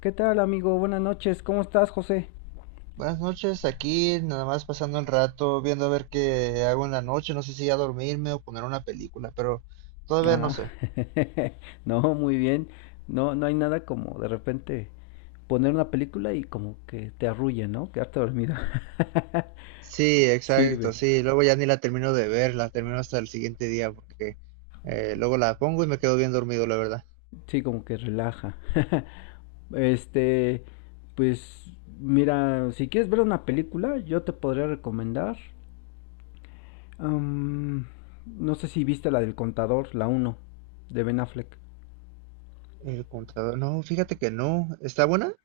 ¿Qué tal, amigo? Buenas noches. ¿Cómo estás, José? Buenas noches, aquí nada más pasando el rato, viendo a ver qué hago en la noche, no sé si ya dormirme o poner una película, pero todavía no Ah, sé. no, muy bien. No, no hay nada como de repente poner una película y como que te arrulla, ¿no? Quedarte dormido. Sí, exacto, Sirve. sí. Luego ya ni la termino de ver, la termino hasta el siguiente día porque luego la pongo y me quedo bien dormido, la verdad. Sí, como que relaja. Este, pues mira, si quieres ver una película, yo te podría recomendar. am, no sé si viste la del contador, la uno de Ben Affleck. El contador, no, fíjate que no. ¿Está buena?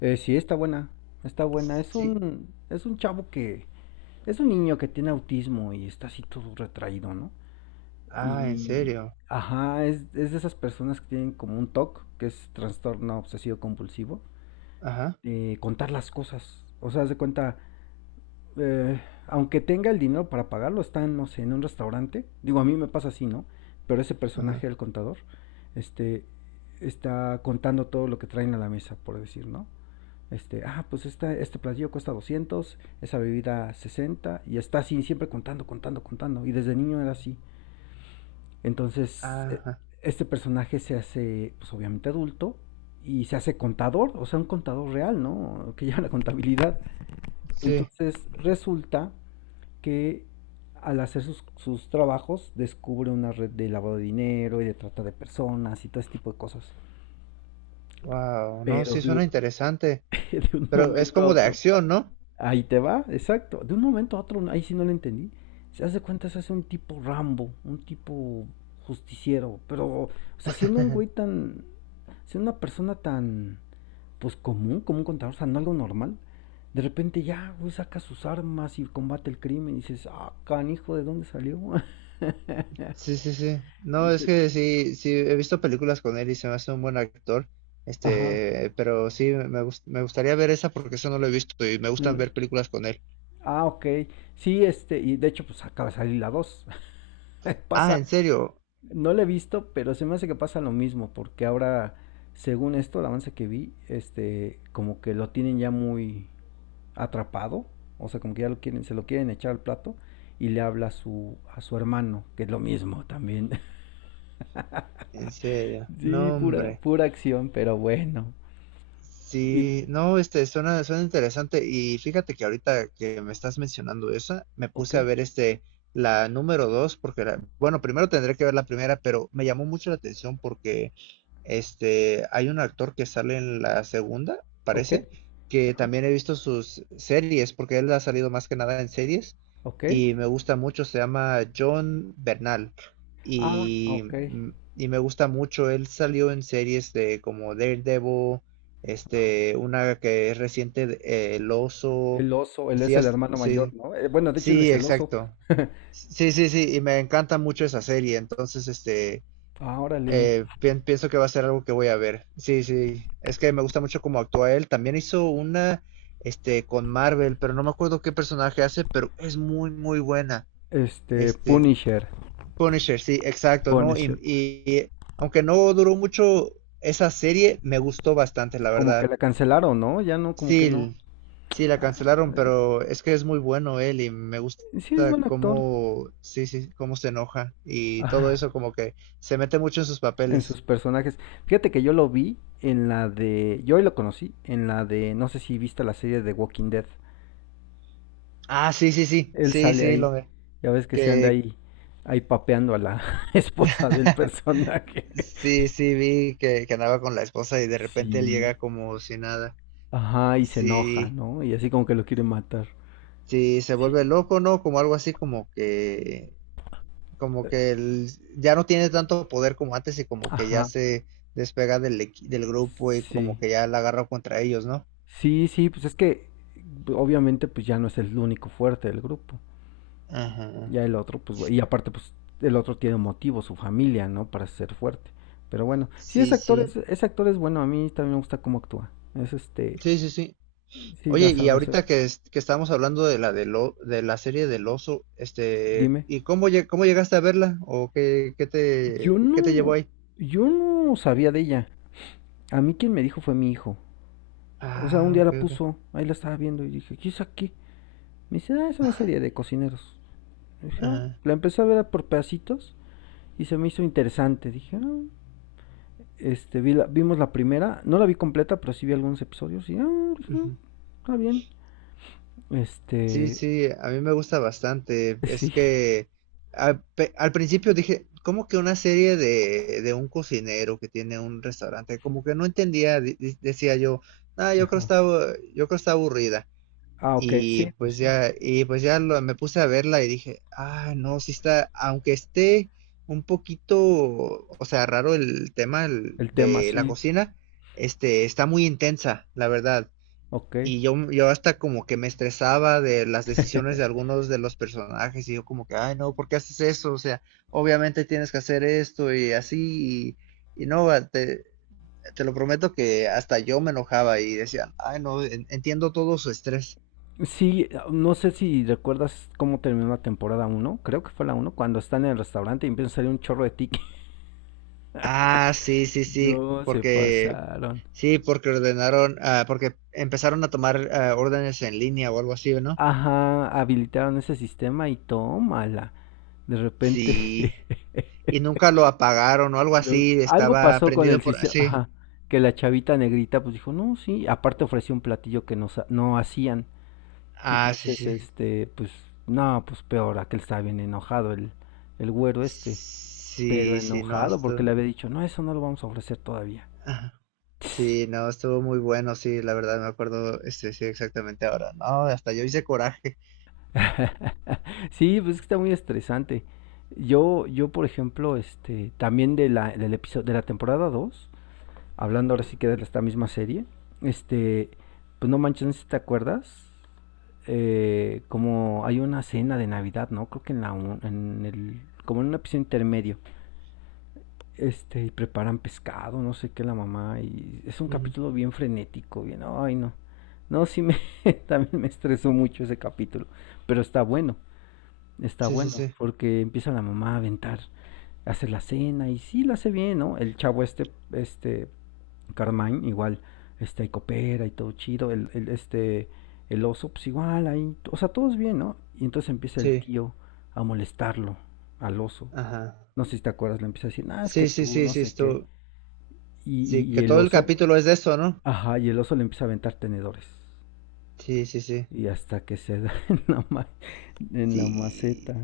Sí, está buena. Está buena. Sí. Es un niño que tiene autismo y está así todo retraído, ¿no? Ah, en Y, serio. ajá, es de esas personas que tienen como un TOC, que es trastorno obsesivo compulsivo, Ajá, de contar las cosas. O sea, haz de cuenta, eh, aunque tenga el dinero para pagarlo, está, no sé, en un restaurante. Digo, a mí me pasa así, ¿no? Pero ese ajá, personaje, el contador, este, está contando todo lo que traen a la mesa, por decir, ¿no? Este platillo cuesta 200, esa bebida 60, y está así, siempre contando, contando, contando. Y desde niño era así. Entonces, ajá. este personaje se hace, pues obviamente adulto, y se hace contador, o sea, un contador real, ¿no? Que lleva la contabilidad. Sí. Entonces, resulta que al hacer sus trabajos, descubre una red de lavado de dinero y de trata de personas y todo ese tipo de cosas. Wow, no, Pero sí de, suena interesante, de un pero es momento a como de otro, acción, ¿no? ahí te va, exacto. De un momento a otro, ahí sí no lo entendí. Se hace un tipo Rambo, un tipo justiciero, pero, o sea, siendo una persona tan, pues común, como un contador, o sea, no algo normal. De repente ya, güey, saca sus armas y combate el crimen y dices, ah, canijo, ¿de dónde salió? Sí, sí, sí. No, es Entonces. que sí, sí, he visto películas con él y se me hace un buen actor. Ajá. Pero sí, me gustaría ver esa porque eso no lo he visto y me no gustan la- ver películas con él. Ah, ok. Sí, y de hecho, pues acaba de salir la 2. Ah, Pasa. en serio, No la he visto, pero se me hace que pasa lo mismo, porque ahora, según esto, el avance que vi, como que lo tienen ya muy atrapado, o sea, como que ya lo quieren, se lo quieren echar al plato y le habla a su, hermano, que es lo mismo también. en serio. Sí, No, pura, hombre. pura acción, pero bueno. Y, Sí, no, suena, suena interesante. Y fíjate que ahorita que me estás mencionando esa, me ok, puse a ver la número dos, porque bueno, primero tendré que ver la primera, pero me llamó mucho la atención porque hay un actor que sale en la segunda, ok, parece, que ajá, también he visto sus series, porque él ha salido más que nada en series, ok, y me gusta mucho, se llama John Bernal. ah, Y, ok. Y me gusta mucho, él salió en series de como Daredevil, una que es reciente, El Oso. El oso, él es el hermano mayor, Sí, ¿no? Bueno, de hecho él es sí, el oso. exacto. Sí, sí, sí, y me encanta mucho esa serie, entonces, Ah, órale. Pienso que va a ser algo que voy a ver. Sí, sí, es que me gusta mucho cómo actúa él. También hizo una, con Marvel, pero no me acuerdo qué personaje hace, pero es muy, muy buena. Este, Punisher. Punisher, sí, exacto, ¿no? Punisher. Y aunque no duró mucho esa serie, me gustó bastante, la Como que verdad. la cancelaron, ¿no? Ya no, como que no. Sí, sí, la Ah, cancelaron, pero es que es muy bueno él y me gusta sí, es buen actor. cómo, sí, sí, cómo se enoja y todo Ah, eso como que se mete mucho en sus en papeles. sus personajes. Fíjate que yo lo vi en la de. Yo hoy lo conocí en la de. No sé si viste la serie de Walking Dead. Ah, sí, sí, sí, Él sí, sale sí, ahí. Ya ves que se anda que ahí. Ahí papeando a la esposa del personaje. sí, sí, vi que andaba con la esposa y de repente él Sí. llega como si nada. Ajá, y se enoja, Sí, ¿no? Y así como que lo quiere matar. sí, se vuelve Sí. loco, ¿no? Como algo así como que como que el- ya no tiene tanto poder como antes y como que ya Ajá. se despega del grupo y Sí. como que ya la agarra contra ellos, ¿no? Sí, sí, pues es que obviamente pues ya no es el único fuerte del grupo. Ajá. Ya el otro, pues, y aparte, pues el otro tiene un motivo, su familia, ¿no? Para ser fuerte. Pero bueno, sí, Sí, sí. ese actor es bueno, a mí también me gusta cómo actúa. Sí, sí, sí. Sí la Oye, y sabe hacer. ahorita que, que estábamos hablando de de la serie del oso, Dime. ¿y cómo, cómo llegaste a verla? ¿O qué, Yo qué te llevó no, ahí? yo no sabía de ella. A mí quien me dijo fue mi hijo. O sea, un Ah, día ok, la ok. puso, ahí la estaba viendo y dije, ¿qué es aquí? Me dice, ah, es una serie de cocineros. Y dije, "Ah". Ajá. La empecé a ver por pedacitos y se me hizo interesante. Dije, ah, vimos la primera. No la vi completa, pero sí vi algunos episodios. Y, ah, pues, ah, Ujú. está bien. Sí, Este, sí, a mí me gusta bastante. Es sí. que al principio dije, ¿cómo que una serie de un cocinero que tiene un restaurante? Como que no entendía, decía yo, ah, yo creo Ajá. está, yo creo está aburrida. Ah, ok, sí, pues sí. Me puse a verla y dije, ah, no, sí está, aunque esté un poquito, o sea, raro el tema El tema, de la sí. cocina, está muy intensa, la verdad. Ok. Yo hasta como que me estresaba de las decisiones de algunos de los personajes y yo como que, ay, no, ¿por qué haces eso? O sea, obviamente tienes que hacer esto y así y no, va, te lo prometo que hasta yo me enojaba y decía, ay, no, entiendo todo su estrés. Sí, no sé si recuerdas cómo terminó la temporada uno. Creo que fue la uno. Cuando están en el restaurante y empieza a salir un chorro de tickets. Ah, sí, sí, No, se pasaron. sí, porque ordenaron, ah, porque empezaron a tomar órdenes en línea o algo así, ¿no? Ajá, habilitaron ese sistema y tómala. De repente. Sí, y nunca lo apagaron o algo Lo- así, algo estaba pasó con el prendido por, sistema, sí, ajá, que la chavita negrita pues dijo, no, sí, aparte ofreció un platillo que no, sa- no hacían. ah, sí, Entonces, sí. Pues, no, pues peor, aquel estaba bien enojado, el, güero este, pero Sí, sí, no, enojado esto, porque le había dicho, no, eso no lo vamos a ofrecer todavía. ajá. Sí, no, estuvo muy bueno, sí, la verdad me acuerdo, sí, exactamente ahora, no, hasta yo hice coraje. Sí, pues es que está muy estresante. Yo, por ejemplo, también del episodio, de la temporada 2 hablando ahora sí que de esta misma serie, este, pues no manches, no sé si te acuerdas, como hay una cena de Navidad, ¿no? Creo que en el como en un episodio intermedio. Y preparan pescado, no sé qué la mamá, y es un Ujú. capítulo bien frenético, bien, ay no. No, sí me también me estresó mucho ese capítulo, pero está bueno. Está Sí, sí, bueno sí, porque empieza la mamá a aventar, hace la cena y sí la hace bien, ¿no? El chavo este Carmine, igual, ahí coopera y todo chido, el oso, pues igual, ahí, o sea, todos bien, ¿no? Y entonces empieza el sí, tío a molestarlo al oso. ajá. No sé si te acuerdas, le empieza a decir, ah, es que Sí, sí, tú, sí, no sí, sé qué. esto, Y, sí, y, que y el todo el oso, capítulo es de eso, ¿no? ajá, y el oso le empieza a aventar tenedores. Sí, sí, sí, Y hasta que se da en la maceta. sí.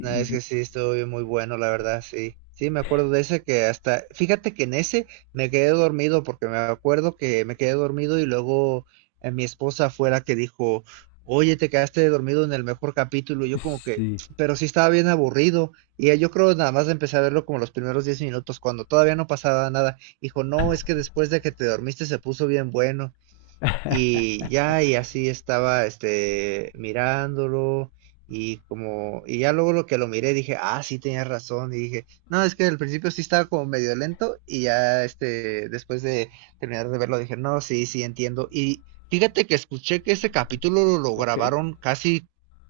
No, es que sí, estuvo bien muy bueno, la verdad, sí. Sí, me acuerdo de ese que hasta, fíjate que en ese me quedé dormido porque me acuerdo que me quedé dormido y luego mi esposa fue la que dijo, oye, te quedaste dormido en el mejor capítulo. Y y, yo como que, sí. pero sí estaba bien aburrido. Y yo creo nada más empecé a verlo como los primeros 10 minutos, cuando todavía no pasaba nada. Dijo, no, es que después de que te dormiste se puso bien bueno. Y ya, y así estaba, mirándolo, y como, y ya luego lo que lo miré dije, ah, sí tenía razón, y dije, no, es que al principio sí estaba como medio lento, y ya, después de terminar de verlo dije, no, sí, sí entiendo. Y fíjate que escuché que ese capítulo lo Ok. grabaron casi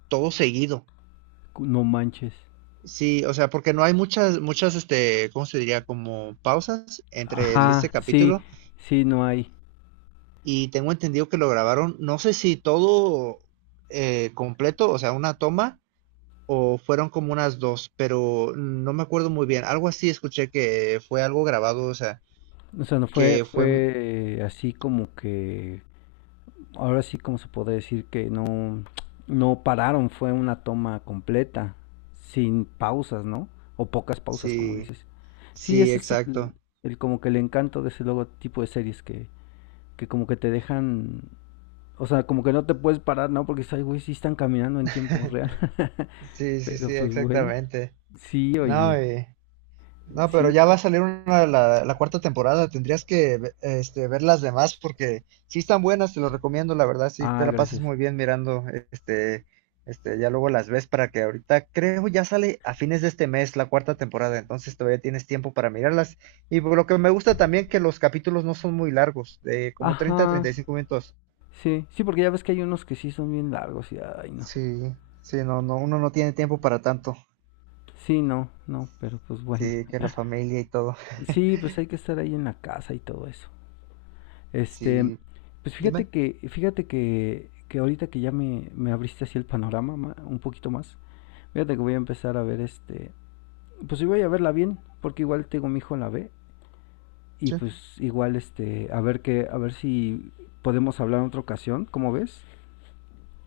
todo seguido. No manches. Sí, o sea, porque no hay muchas, muchas, ¿cómo se diría? Como pausas entre este Ajá, sí, capítulo. sí, no hay. Y tengo entendido que lo grabaron, no sé si todo completo, o sea, una toma, o fueron como unas dos, pero no me acuerdo muy bien. Algo así escuché que fue algo grabado, o sea, O sea, no fue, que fue así como que, ahora sí como se podría decir que no, no pararon, fue una toma completa, sin pausas, ¿no? O pocas pausas, como sí, dices. Sí, sí, ese es el, exacto. el como que el encanto de ese logotipo de series, que como que te dejan, o sea, como que no te puedes parar, ¿no? Porque dices, ay, güey, sí están caminando en tiempo real. Sí, sí, Pero sí, pues bueno, exactamente. sí, oye, No, y... No, pero sí, ya va a salir una, la cuarta temporada. Este, ver las demás porque sí están buenas, te lo recomiendo, la verdad, sí te ah, la pasas gracias. muy bien mirando, este, ya luego las ves para que ahorita creo ya sale a fines de este mes la cuarta temporada, entonces todavía tienes tiempo para mirarlas. Y por lo que me gusta también que los capítulos no son muy largos, de como 30 a treinta Ajá, y cinco minutos. sí, sí, porque ya ves que hay unos que sí son bien largos y ay, no. Sí, sí, no, no, uno no tiene tiempo para tanto. Sí, no, no, pero pues bueno. Sí, que la familia y todo. Sí, pues hay que estar ahí en la casa y todo eso. Este, Sí, pues fíjate dime. que, fíjate que, que ahorita que ya me abriste así el panorama un poquito más, fíjate que voy a empezar a ver pues sí voy a verla bien, porque igual tengo mi hijo la ve, y Sí, pues igual a ver que, a ver si podemos hablar en otra ocasión, ¿cómo ves?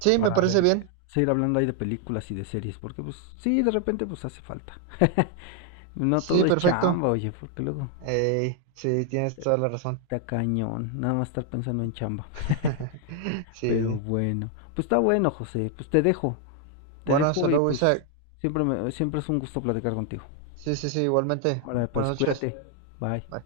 sí, me Para parece ver que bien. seguir hablando ahí de películas y de series, porque pues sí, de repente pues hace falta. No todo Sí, es perfecto. chamba, oye, porque luego Ey, sí, tienes te- toda la razón. está cañón, nada más estar pensando en chamba. Pero Sí. bueno, pues está bueno, José, pues te Bueno, hasta dejo y luego, pues Isaac. Siempre es un gusto platicar contigo. Sí, sí, sí, igualmente. Ahora, Buenas pues noches. cuídate. Bye. Bye.